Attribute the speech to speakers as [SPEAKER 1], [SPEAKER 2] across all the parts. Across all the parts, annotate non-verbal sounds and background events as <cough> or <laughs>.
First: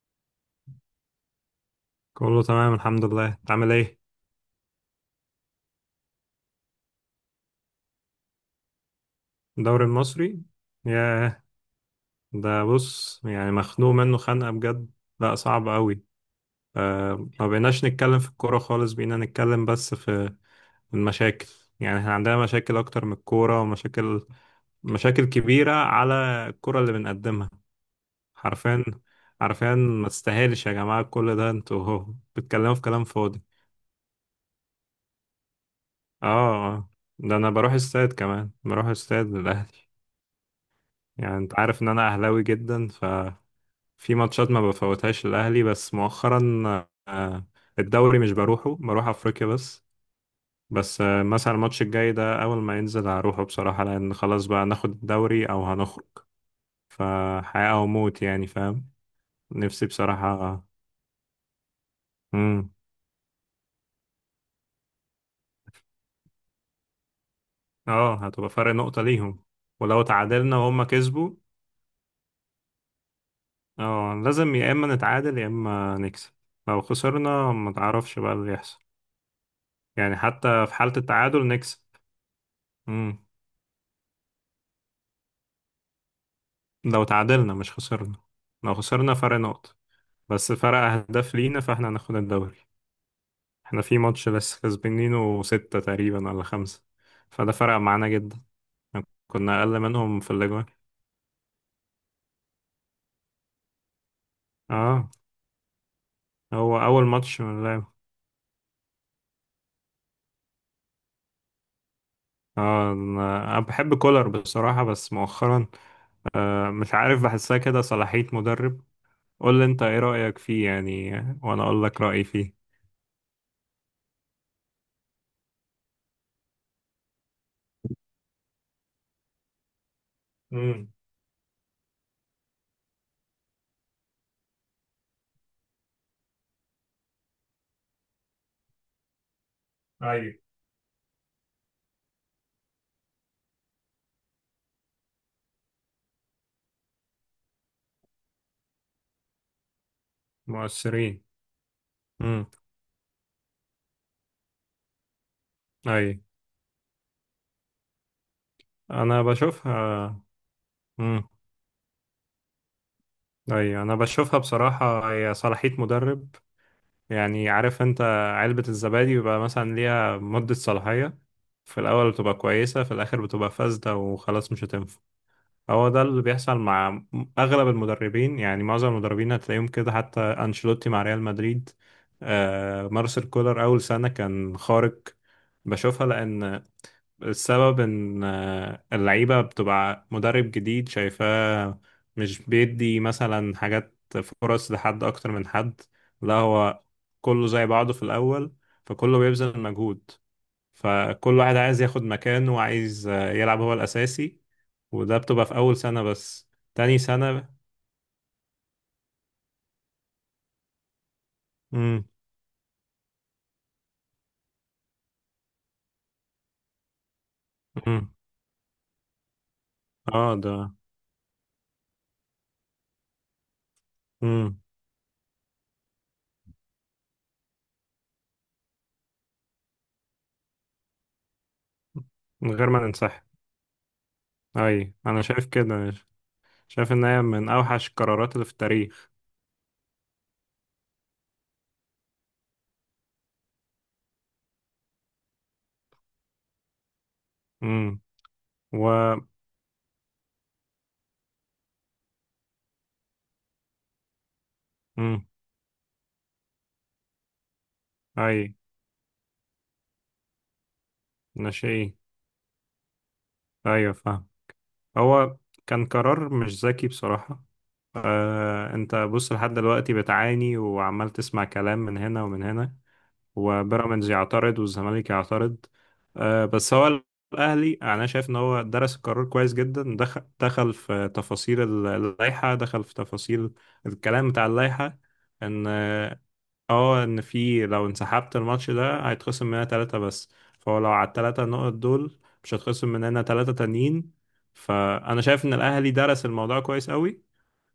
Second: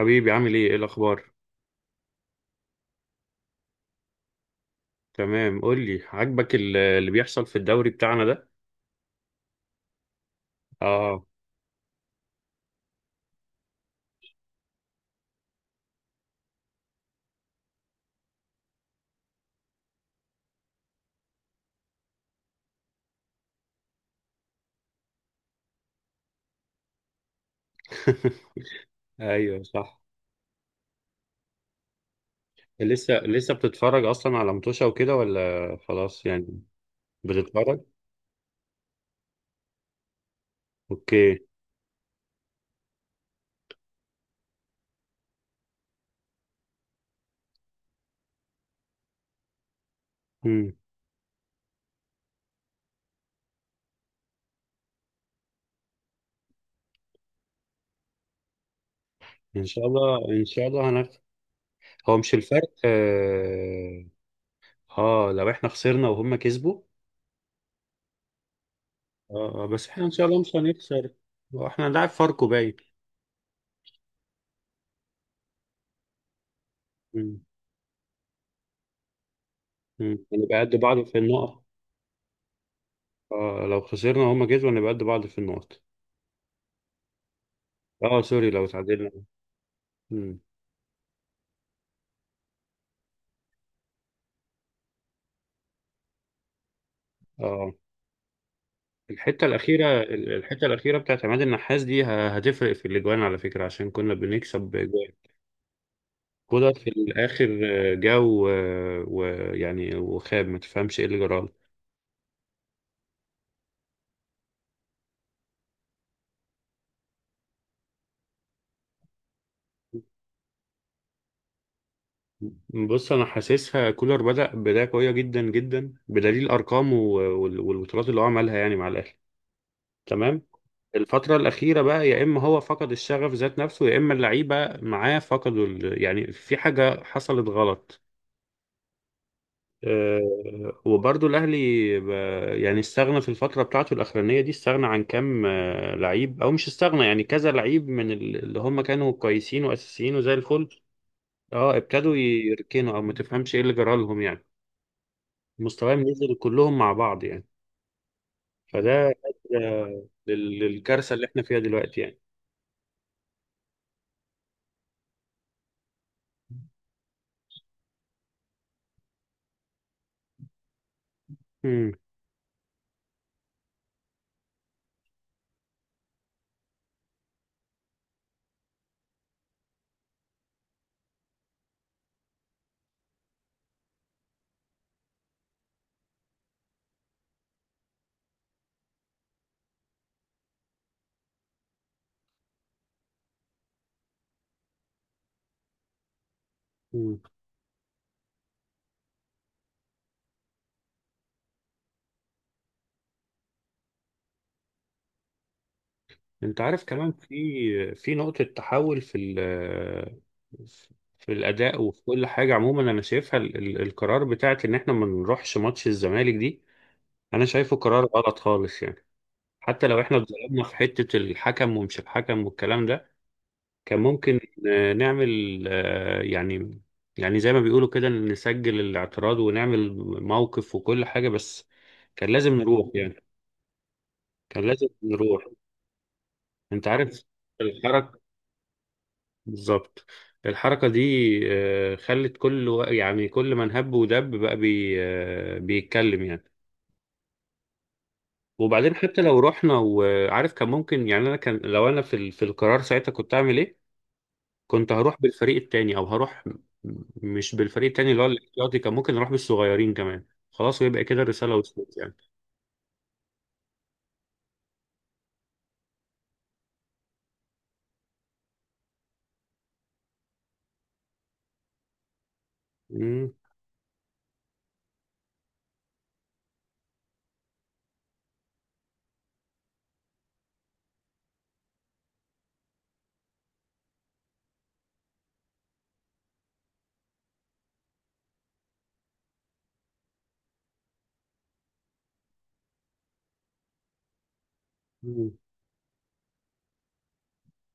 [SPEAKER 1] حبيبي، عامل ايه الاخبار؟
[SPEAKER 2] كله تمام الحمد لله. انت عامل ايه؟
[SPEAKER 1] تمام، قول لي، عاجبك اللي بيحصل في الدوري بتاعنا ده؟
[SPEAKER 2] الدوري المصري.
[SPEAKER 1] اه.
[SPEAKER 2] ياه. ده بص، يعني مخنوق منه خنقة بجد. لا صعب قوي. آه ما بقيناش نتكلم في الكورة خالص، بقينا نتكلم بس في المشاكل. يعني احنا عندنا مشاكل اكتر من الكورة، ومشاكل مشاكل كبيرة على الكورة اللي بنقدمها. حرفيا.
[SPEAKER 1] <laughs> ايوه،
[SPEAKER 2] حرفيا
[SPEAKER 1] صح.
[SPEAKER 2] ما تستاهلش يا جماعة كل ده، انتوا هو بتتكلموا في كلام
[SPEAKER 1] لسه
[SPEAKER 2] فاضي.
[SPEAKER 1] لسه بتتفرج اصلا على متوشة وكده ولا خلاص
[SPEAKER 2] اه.
[SPEAKER 1] يعني؟
[SPEAKER 2] آه. ده انا بروح
[SPEAKER 1] بتتفرج.
[SPEAKER 2] استاد كمان، بروح استاد للاهلي. يعني
[SPEAKER 1] اوكي.
[SPEAKER 2] انت عارف ان انا اهلاوي جدا. في ماتشات ما بفوتهاش الأهلي بس مؤخرا آه، الدوري مش بروحه، بروح أفريقيا بس.
[SPEAKER 1] امم.
[SPEAKER 2] بس مثلا الماتش الجاي ده أول ما ينزل هروحه بصراحة، لأن خلاص بقى ناخد الدوري أو هنخرج. فحياة أو موت يعني، فاهم
[SPEAKER 1] ان شاء
[SPEAKER 2] نفسي
[SPEAKER 1] الله، ان
[SPEAKER 2] بصراحة.
[SPEAKER 1] شاء الله هو مش
[SPEAKER 2] مم.
[SPEAKER 1] الفرق. اه, لو احنا خسرنا وهم كسبوا.
[SPEAKER 2] اه هتبقى فرق نقطة ليهم.
[SPEAKER 1] آه، آه، بس
[SPEAKER 2] ولو
[SPEAKER 1] احنا ان شاء الله مش
[SPEAKER 2] تعادلنا وهم
[SPEAKER 1] هنخسر.
[SPEAKER 2] كسبوا.
[SPEAKER 1] احنا هنلعب فاركو باين.
[SPEAKER 2] اه لازم يا إما نتعادل يا إما نكسب. لو
[SPEAKER 1] امم.
[SPEAKER 2] خسرنا ما تعرفش بقى اللي يحصل. يعني
[SPEAKER 1] هنبقى
[SPEAKER 2] حتى في
[SPEAKER 1] قد
[SPEAKER 2] حالة
[SPEAKER 1] بعض في
[SPEAKER 2] التعادل
[SPEAKER 1] النقط.
[SPEAKER 2] نكسب.
[SPEAKER 1] لو خسرنا وهم كسبوا هنبقى قد بعض في النقط.
[SPEAKER 2] لو تعادلنا مش خسرنا.
[SPEAKER 1] اه، سوري، لو
[SPEAKER 2] لو خسرنا
[SPEAKER 1] تعادلنا.
[SPEAKER 2] فرق نقط.
[SPEAKER 1] مم.
[SPEAKER 2] بس فرق أهداف لينا فاحنا هناخد الدوري. احنا في ماتش لسه كسبانينه ستة تقريبا ولا خمسة، فده
[SPEAKER 1] اه.
[SPEAKER 2] فرق معانا جدا.
[SPEAKER 1] الحته
[SPEAKER 2] كنا أقل
[SPEAKER 1] الاخيره
[SPEAKER 2] منهم في الأجوان.
[SPEAKER 1] الحته الاخيره بتاعت عماد النحاس دي هتفرق في الاجوان على فكره، عشان كنا بنكسب
[SPEAKER 2] اه.
[SPEAKER 1] جوان. كولر
[SPEAKER 2] هو
[SPEAKER 1] في
[SPEAKER 2] أول ماتش من
[SPEAKER 1] الاخر.
[SPEAKER 2] اللعب.
[SPEAKER 1] جا ويعني وخاب، ما تفهمش ايه اللي جرى له.
[SPEAKER 2] اه أنا بحب كولر بصراحة بس مؤخرا، آه مش عارف بحسها كده صلاحية مدرب. قول لي أنت إيه رأيك فيه يعني، وأنا أقول لك رأيي فيه.
[SPEAKER 1] بص، انا حاسسها كولر بدا بدايه قويه جدا جدا، بدليل ارقامه والبطولات اللي هو عملها يعني مع الاهلي. تمام.
[SPEAKER 2] امم.
[SPEAKER 1] الفترة الأخيرة بقى، يا إما هو فقد الشغف ذات نفسه، يا إما اللعيبة معاه فقدوا، يعني في حاجة حصلت غلط.
[SPEAKER 2] ايوه.
[SPEAKER 1] وبرضو الأهلي ب- يعني استغنى في الفترة بتاعته الأخرانية دي، استغنى عن كام لعيب، أو مش استغنى يعني كذا لعيب من اللي هم كانوا كويسين وأساسيين وزي الفل.
[SPEAKER 2] مؤثرين.
[SPEAKER 1] اه، ابتدوا
[SPEAKER 2] امم.
[SPEAKER 1] يركنوا أو ما تفهمش إيه اللي جرى لهم يعني. مستواهم
[SPEAKER 2] اي.
[SPEAKER 1] نزل كلهم مع بعض يعني. فده
[SPEAKER 2] انا
[SPEAKER 1] أدى
[SPEAKER 2] بشوفها.
[SPEAKER 1] للكارثة اللي
[SPEAKER 2] امم.
[SPEAKER 1] إحنا فيها دلوقتي يعني.
[SPEAKER 2] ايوه انا بشوفها بصراحه، هي صلاحيه مدرب. يعني عارف انت، علبه الزبادي بيبقى مثلا ليها مده صلاحيه. في
[SPEAKER 1] مم.
[SPEAKER 2] الاول بتبقى كويسه، في الاخر بتبقى فاسده وخلاص مش هتنفع. هو ده اللي بيحصل مع اغلب المدربين، يعني معظم المدربين هتلاقيهم كده حتى انشيلوتي مع ريال مدريد. آه مارسيل كولر اول سنه كان خارق. بشوفها لان السبب ان اللعيبة بتبقى مدرب جديد شايفاه، مش بيدي مثلا حاجات فرص لحد اكتر من حد. لا هو
[SPEAKER 1] مم.
[SPEAKER 2] كله زي بعضه في الاول، فكله بيبذل مجهود، فكل واحد عايز ياخد مكانه وعايز يلعب هو الاساسي. وده بتبقى في اول سنة بس.
[SPEAKER 1] انت عارف،
[SPEAKER 2] تاني
[SPEAKER 1] كمان
[SPEAKER 2] سنة.
[SPEAKER 1] في نقطة تحول في الأداء وفي
[SPEAKER 2] امم.
[SPEAKER 1] كل حاجة عموما، أنا شايفها القرار بتاعت إن إحنا ما نروحش ماتش الزمالك دي. أنا شايفه قرار
[SPEAKER 2] امم.
[SPEAKER 1] غلط خالص يعني. حتى لو إحنا
[SPEAKER 2] اه ده.
[SPEAKER 1] اتظلمنا في حتة الحكم، ومش الحكم والكلام ده، كان ممكن
[SPEAKER 2] امم.
[SPEAKER 1] نعمل، يعني زي ما بيقولوا كده نسجل الاعتراض ونعمل موقف وكل حاجة، بس كان
[SPEAKER 2] من
[SPEAKER 1] لازم
[SPEAKER 2] غير ما
[SPEAKER 1] نروح
[SPEAKER 2] ننسحب.
[SPEAKER 1] يعني. كان لازم
[SPEAKER 2] اي انا
[SPEAKER 1] نروح.
[SPEAKER 2] شايف كده.
[SPEAKER 1] انت
[SPEAKER 2] شايف ان
[SPEAKER 1] عارف
[SPEAKER 2] هي من اوحش
[SPEAKER 1] الحركة،
[SPEAKER 2] القرارات اللي في التاريخ.
[SPEAKER 1] بالظبط، الحركة دي خلت كل يعني كل من هب ودب بقى بي آه، بيتكلم يعني.
[SPEAKER 2] امم. و
[SPEAKER 1] وبعدين حتى لو رحنا وعارف كان ممكن يعني، انا كان لو انا في القرار ساعتها كنت اعمل ايه؟ كنت هروح
[SPEAKER 2] مم.
[SPEAKER 1] بالفريق التاني او هروح. مش بالفريق التاني اللي هو
[SPEAKER 2] اي.
[SPEAKER 1] الاحتياطي، كان ممكن اروح بالصغيرين كمان. خلاص، ويبقى كده الرسالة
[SPEAKER 2] ناشئين.
[SPEAKER 1] وصلت يعني.
[SPEAKER 2] ايوه فاهم. هو كان قرار مش ذكي بصراحة. آه انت بص لحد دلوقتي بتعاني وعمال تسمع كلام من هنا ومن هنا.
[SPEAKER 1] مم.
[SPEAKER 2] وبيراميدز يعترض والزمالك يعترض. آه بس هو الاهلي انا شايف ان هو درس القرار كويس جدا، دخل في تفاصيل اللائحة، دخل في تفاصيل الكلام بتاع اللائحة. ان اه ان في لو انسحبت الماتش ده هيتخصم مننا ثلاثة بس. فهو لو على الثلاثة نقط دول، مش هيتخصم مننا ثلاثة تانيين. فانا
[SPEAKER 1] مم.
[SPEAKER 2] شايف ان الاهلي درس الموضوع كويس قوي،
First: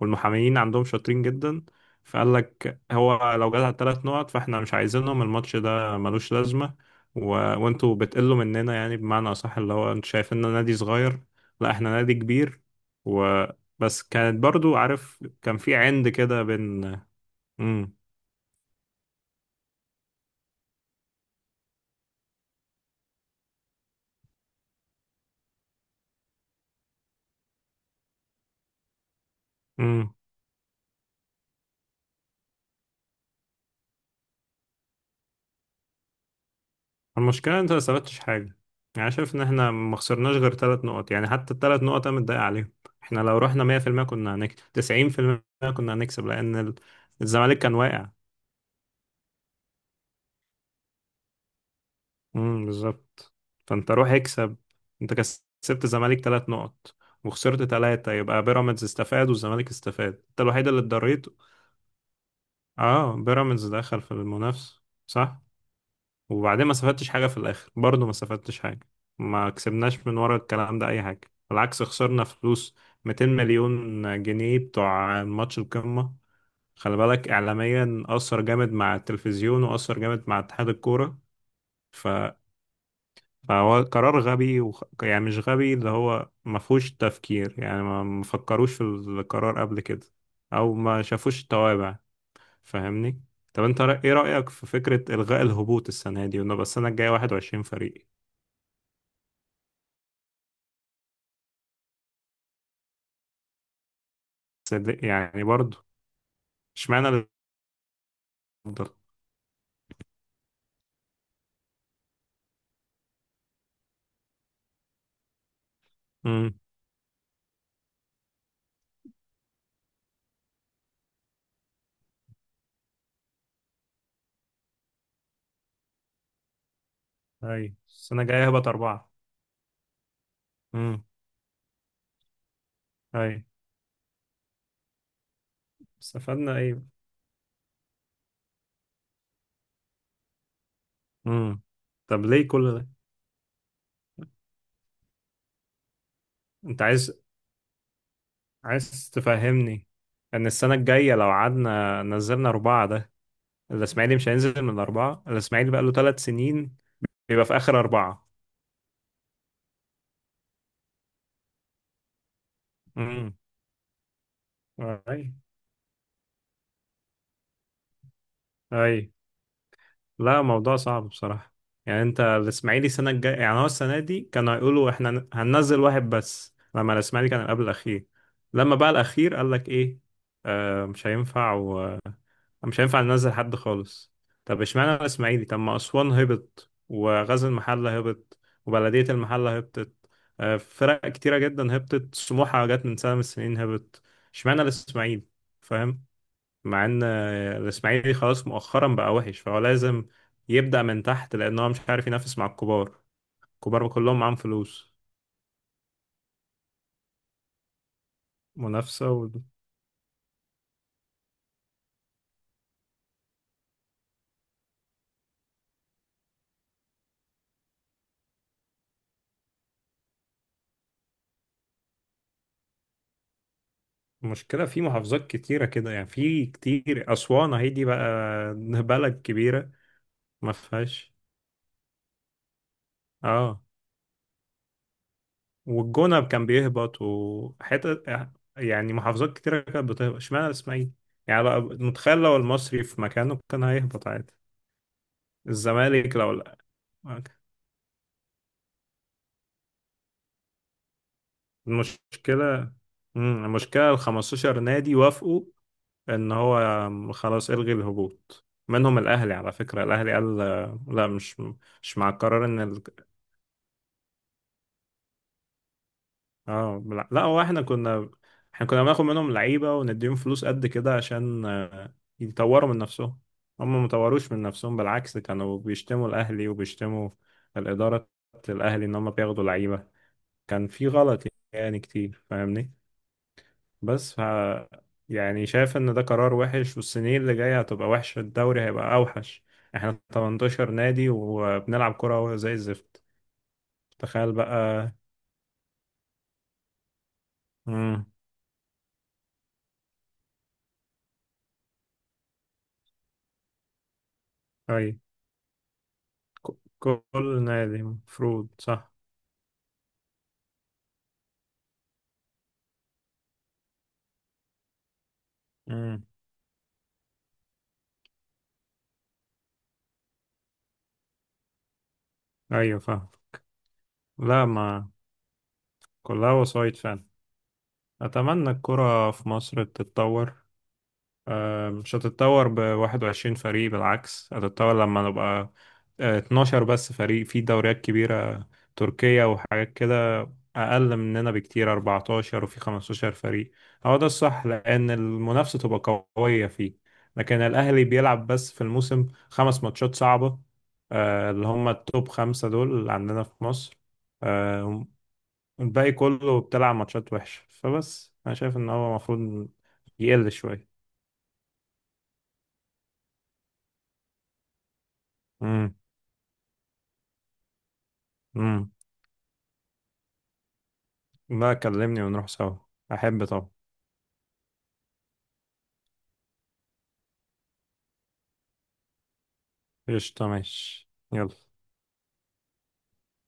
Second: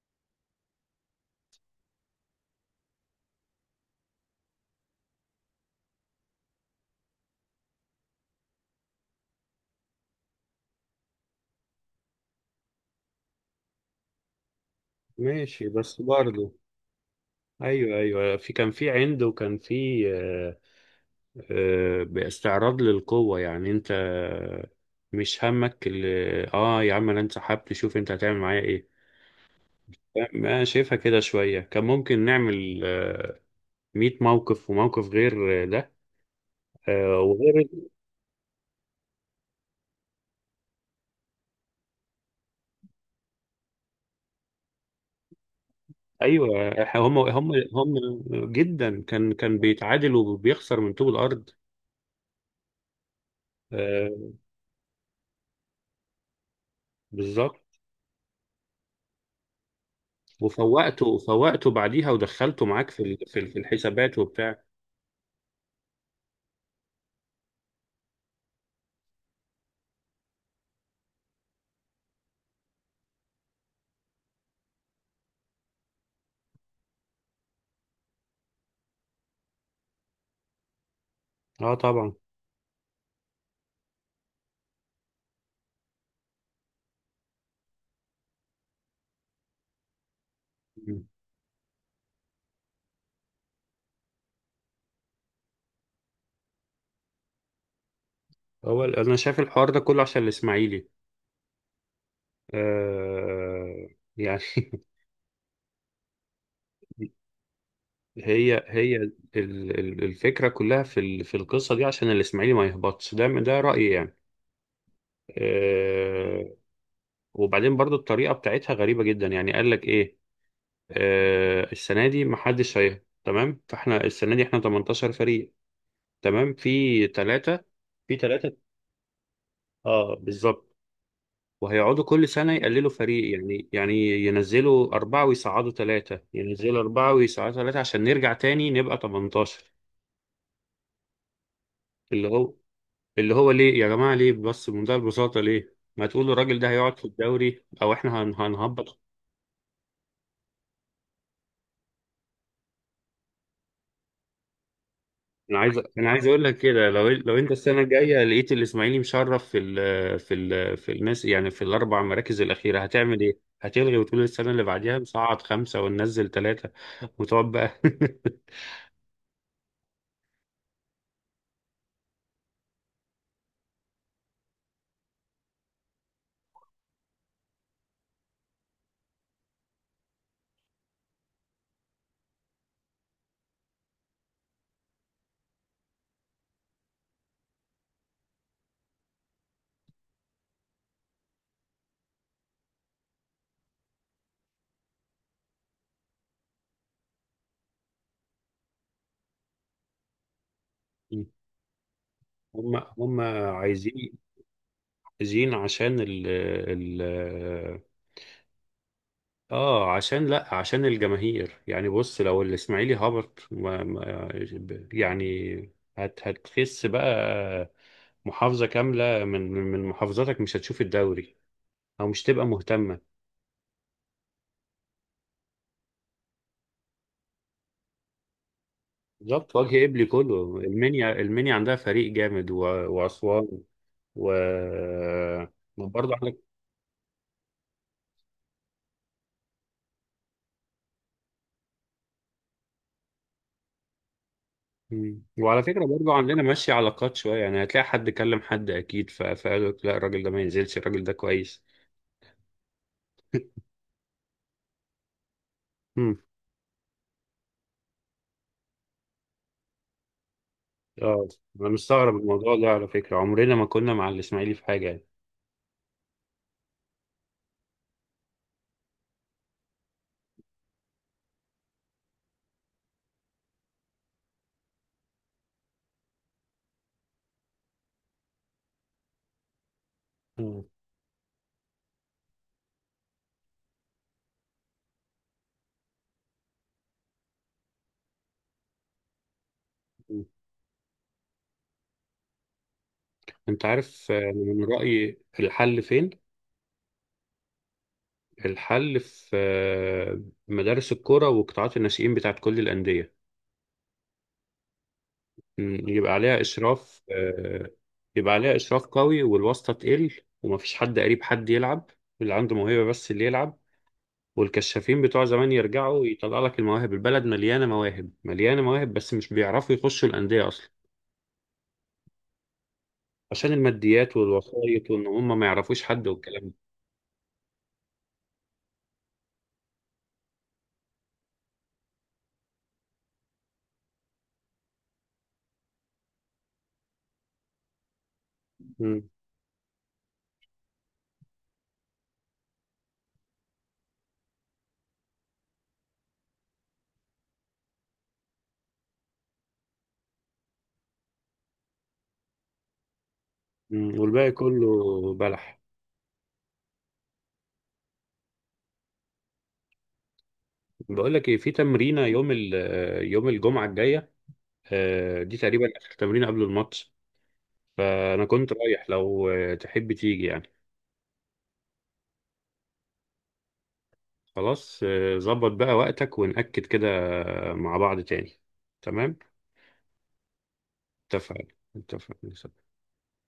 [SPEAKER 2] والمحاميين عندهم شاطرين جدا. فقال لك هو لو جات على الثلاث نقط فاحنا مش عايزينهم، الماتش ده ملوش لازمة. و... وانتوا بتقلوا مننا، يعني بمعنى اصح اللي هو انتوا شايفيننا نادي صغير، لا احنا نادي كبير. وبس كانت برضو عارف كان
[SPEAKER 1] ماشي،
[SPEAKER 2] في
[SPEAKER 1] بس
[SPEAKER 2] عند كده
[SPEAKER 1] برضه،
[SPEAKER 2] بين.
[SPEAKER 1] ايوه، ايوه، في كان في عند، وكان في باستعراض للقوة يعني، انت مش همك اللي. اه، يا عم، انا انسحبت، شوف انت هتعمل معايا ايه.
[SPEAKER 2] امم.
[SPEAKER 1] ما شايفها كده شوية، كان ممكن نعمل 100 موقف، وموقف غير ده،
[SPEAKER 2] المشكلة
[SPEAKER 1] وغير.
[SPEAKER 2] انت ما ثبتش حاجة. يعني شايف ان احنا ما خسرناش غير ثلاث نقط، يعني حتى الثلاث نقط انا متضايق عليهم. احنا لو رحنا 100% كنا هنكسب 90%. كنا هنكسب
[SPEAKER 1] ايوه،
[SPEAKER 2] لان
[SPEAKER 1] هم هم
[SPEAKER 2] الزمالك كان
[SPEAKER 1] هم
[SPEAKER 2] واقع.
[SPEAKER 1] جدا، كان بيتعادل وبيخسر من طوب الارض.
[SPEAKER 2] بالظبط. فانت روح
[SPEAKER 1] آه،
[SPEAKER 2] اكسب. انت كسبت الزمالك ثلاث نقط
[SPEAKER 1] بالظبط.
[SPEAKER 2] وخسرت ثلاثة، يبقى بيراميدز استفاد والزمالك استفاد، انت الوحيد اللي
[SPEAKER 1] وفوقته
[SPEAKER 2] اتضريت.
[SPEAKER 1] فوقته بعديها ودخلته معاك
[SPEAKER 2] اه
[SPEAKER 1] في
[SPEAKER 2] بيراميدز دخل في
[SPEAKER 1] الحسابات وبتاع.
[SPEAKER 2] المنافسة صح. وبعدين ما استفدتش حاجة في الآخر برضه، ما استفدتش حاجة. ما كسبناش من ورا الكلام ده أي حاجة، بالعكس خسرنا فلوس. 200 مليون جنيه بتوع ماتش القمة. خلي بالك إعلاميا أثر جامد مع التلفزيون وأثر جامد مع اتحاد الكورة.
[SPEAKER 1] اه،
[SPEAKER 2] ف...
[SPEAKER 1] طبعا.
[SPEAKER 2] فهو قرار غبي يعني مش غبي، اللي هو ما فيهوش تفكير، يعني ما فكروش في القرار قبل كده أو ما شافوش التوابع. فاهمني؟ طب انت ايه رأيك في فكرة إلغاء الهبوط السنة دي ونبقى السنة الجاية 21 فريق؟
[SPEAKER 1] هو انا شايف الحوار ده كله عشان الاسماعيلي. آه. يعني. <laughs>
[SPEAKER 2] صدق يعني برضه. اشمعنى اللي
[SPEAKER 1] هي
[SPEAKER 2] افضل.
[SPEAKER 1] هي الفكرة كلها في القصة دي عشان الإسماعيلي ما يهبطش، ده رأيي يعني. آه.
[SPEAKER 2] امم.
[SPEAKER 1] وبعدين برضو الطريقة بتاعتها غريبة جدا يعني، قال لك إيه؟ آه، السنة دي محدش هيهبط تمام، فاحنا السنة دي احنا 18 فريق. تمام، في ثلاثة.
[SPEAKER 2] اي
[SPEAKER 1] في
[SPEAKER 2] السنه الجايه
[SPEAKER 1] ثلاثة.
[SPEAKER 2] هبقى اربعه.
[SPEAKER 1] اه، بالظبط.
[SPEAKER 2] امم.
[SPEAKER 1] وهيقعدوا كل سنة يقللوا فريق،
[SPEAKER 2] اي.
[SPEAKER 1] يعني ينزلوا أربعة ويصعدوا ثلاثة،
[SPEAKER 2] استفدنا
[SPEAKER 1] ينزلوا
[SPEAKER 2] ايه؟
[SPEAKER 1] أربعة ويصعدوا ثلاثة، عشان نرجع تاني نبقى 18.
[SPEAKER 2] امم. طب
[SPEAKER 1] اللي
[SPEAKER 2] ليه
[SPEAKER 1] هو
[SPEAKER 2] كل ده؟
[SPEAKER 1] اللي هو ليه يا جماعة، ليه بس، بمنتهى البساطة، ليه ما تقولوا الراجل ده
[SPEAKER 2] انت
[SPEAKER 1] هيقعد في
[SPEAKER 2] عايز،
[SPEAKER 1] الدوري أو إحنا هنهبط.
[SPEAKER 2] عايز تفهمني ان السنه الجايه لو قعدنا نزلنا اربعه، ده الاسماعيلي مش هينزل من الاربعه،
[SPEAKER 1] أنا
[SPEAKER 2] الاسماعيلي
[SPEAKER 1] عايز
[SPEAKER 2] بقى له
[SPEAKER 1] أنا
[SPEAKER 2] ثلاث
[SPEAKER 1] عايز أقول لك
[SPEAKER 2] سنين
[SPEAKER 1] كده، لو
[SPEAKER 2] بيبقى
[SPEAKER 1] أنت
[SPEAKER 2] في اخر
[SPEAKER 1] السنة الجاية
[SPEAKER 2] اربعه.
[SPEAKER 1] لقيت الإسماعيلي مشرف في الناس، يعني في الأربع مراكز الأخيرة، هتعمل
[SPEAKER 2] امم.
[SPEAKER 1] إيه؟ هتلغي وتقول السنة اللي بعديها
[SPEAKER 2] اي.
[SPEAKER 1] نصعد خمسة وننزل ثلاثة، وتقعد بقى؟
[SPEAKER 2] اي. لا موضوع صعب بصراحة. يعني انت الاسماعيلي السنة الجاية، يعني هو السنة دي كانوا هيقولوا احنا هننزل واحد بس، لما الاسماعيلي كان قبل الأخير، لما بقى الأخير قال لك ايه؟ آه مش هينفع ومش هينفع ننزل حد خالص. طب اشمعنى الاسماعيلي؟ طب ما أسوان هبط وغزل المحلة هبط وبلدية المحلة هبطت، آه فرق كتيرة جدا هبطت، سموحة جت من سنة من السنين هبط. اشمعنى الاسماعيلي؟ فاهم. مع ان الاسماعيلي خلاص مؤخرا بقى وحش فهو لازم يبدأ من تحت،
[SPEAKER 1] <laughs>
[SPEAKER 2] لان هو مش عارف ينافس مع
[SPEAKER 1] هم
[SPEAKER 2] الكبار.
[SPEAKER 1] هم.
[SPEAKER 2] الكبار
[SPEAKER 1] عايزين
[SPEAKER 2] كلهم معاهم فلوس.
[SPEAKER 1] عايزين عشان ال
[SPEAKER 2] منافسة.
[SPEAKER 1] اه عشان لا عشان الجماهير يعني. بص، لو الاسماعيلي هبط، ما يعني، هتخس بقى. محافظة كاملة من محافظاتك مش هتشوف الدوري، او مش تبقى مهتمة.
[SPEAKER 2] والمشكلة في محافظات كتيرة كده، يعني في كتير، أسوان اهي دي بقى <laughs> بلد
[SPEAKER 1] بالظبط،
[SPEAKER 2] كبيرة.
[SPEAKER 1] وجه قبلي
[SPEAKER 2] ما
[SPEAKER 1] كله، المنيا،
[SPEAKER 2] فيهاش.
[SPEAKER 1] المنيا عندها فريق جامد واسوان
[SPEAKER 2] اه.
[SPEAKER 1] و وبرضه
[SPEAKER 2] والجونة
[SPEAKER 1] عندك.
[SPEAKER 2] كان بيهبط وحتة، يعني محافظات كتيرة كانت بتهبط، اشمعنى الاسماعيلي. يعني بقى متخيل لو المصري في مكانه كان هيهبط عادي.
[SPEAKER 1] مم. وعلى فكرة برضو،
[SPEAKER 2] الزمالك لو،
[SPEAKER 1] عندنا
[SPEAKER 2] لا
[SPEAKER 1] ماشية علاقات شوية يعني، هتلاقي حد كلم حد أكيد، فقال لك لا، الراجل ده ما ينزلش، الراجل ده كويس.
[SPEAKER 2] المشكلة، مم، المشكلة ال 15 نادي وافقوا
[SPEAKER 1] مم.
[SPEAKER 2] ان هو خلاص الغي الهبوط منهم، الاهلي على فكرة الاهلي قال لا
[SPEAKER 1] اه، أنا
[SPEAKER 2] مش مع
[SPEAKER 1] مستغرب
[SPEAKER 2] القرار
[SPEAKER 1] الموضوع
[SPEAKER 2] ان
[SPEAKER 1] ده على فكرة، عمرنا ما كنا مع الإسماعيلي في حاجة يعني.
[SPEAKER 2] اه لا لا، هو احنا كنا، بناخد منهم لعيبة ونديهم فلوس قد كده عشان يطوروا من نفسهم. هم ما طوروش من نفسهم، بالعكس كانوا بيشتموا الاهلي وبيشتموا الإدارة، الاهلي ان هم بياخدوا لعيبة.
[SPEAKER 1] مم.
[SPEAKER 2] كان في غلط يعني كتير، فاهمني. بس يعني شايف ان ده قرار وحش والسنين اللي جاية هتبقى وحشة، الدوري هيبقى اوحش. احنا
[SPEAKER 1] مم.
[SPEAKER 2] 18 نادي وبنلعب كرة زي الزفت.
[SPEAKER 1] أنت عارف،
[SPEAKER 2] تخيل بقى.
[SPEAKER 1] من رأيي الحل فين؟
[SPEAKER 2] امم.
[SPEAKER 1] الحل في مدارس الكرة وقطاعات الناشئين بتاعت كل الأندية.
[SPEAKER 2] اي.
[SPEAKER 1] مم.
[SPEAKER 2] كل نادي
[SPEAKER 1] يبقى
[SPEAKER 2] مفروض
[SPEAKER 1] عليها إشراف
[SPEAKER 2] صح.
[SPEAKER 1] قوي، والواسطة تقل، ومفيش حد قريب حد يلعب، اللي عنده موهبة بس اللي يلعب. والكشافين بتوع زمان يرجعوا،
[SPEAKER 2] امم.
[SPEAKER 1] يطلع لك المواهب، البلد مليانة مواهب مليانة مواهب، بس مش بيعرفوا يخشوا الأندية أصلا،
[SPEAKER 2] ايوه فاهم.
[SPEAKER 1] عشان الماديات
[SPEAKER 2] لا ما
[SPEAKER 1] والوسائط وإن هم ما يعرفوش حد
[SPEAKER 2] كلها
[SPEAKER 1] والكلام ده.
[SPEAKER 2] وسايط فعلا. اتمنى الكرة في مصر تتطور. مش هتتطور ب 21 فريق، بالعكس هتتطور لما نبقى 12 بس فريق. في دوريات كبيرة،
[SPEAKER 1] مم.
[SPEAKER 2] تركيا وحاجات كده، أقل مننا بكتير 14 وفي 15 فريق. هو ده الصح لأن المنافسة تبقى قوية فيه. لكن الأهلي بيلعب بس في الموسم خمس ماتشات صعبة، اللي هم التوب خمسة دول اللي عندنا في مصر.
[SPEAKER 1] مم. والباقي كله
[SPEAKER 2] آه،
[SPEAKER 1] بلح.
[SPEAKER 2] الباقي كله بتلعب ماتشات وحشة، فبس أنا شايف إن هو المفروض يقل شوية.
[SPEAKER 1] بقول لك إيه، في تمرينة يوم الجمعة الجاية، دي تقريبا آخر تمرينة قبل الماتش. فأنا كنت
[SPEAKER 2] امم.
[SPEAKER 1] رايح، لو تحب تيجي يعني.
[SPEAKER 2] لا كلمني ونروح سوا، احب طبعا.
[SPEAKER 1] خلاص، ظبط بقى وقتك ونأكد كده مع بعض تاني. تمام.
[SPEAKER 2] قشطة ماشي يلا
[SPEAKER 1] اتفقنا. اتفقنا.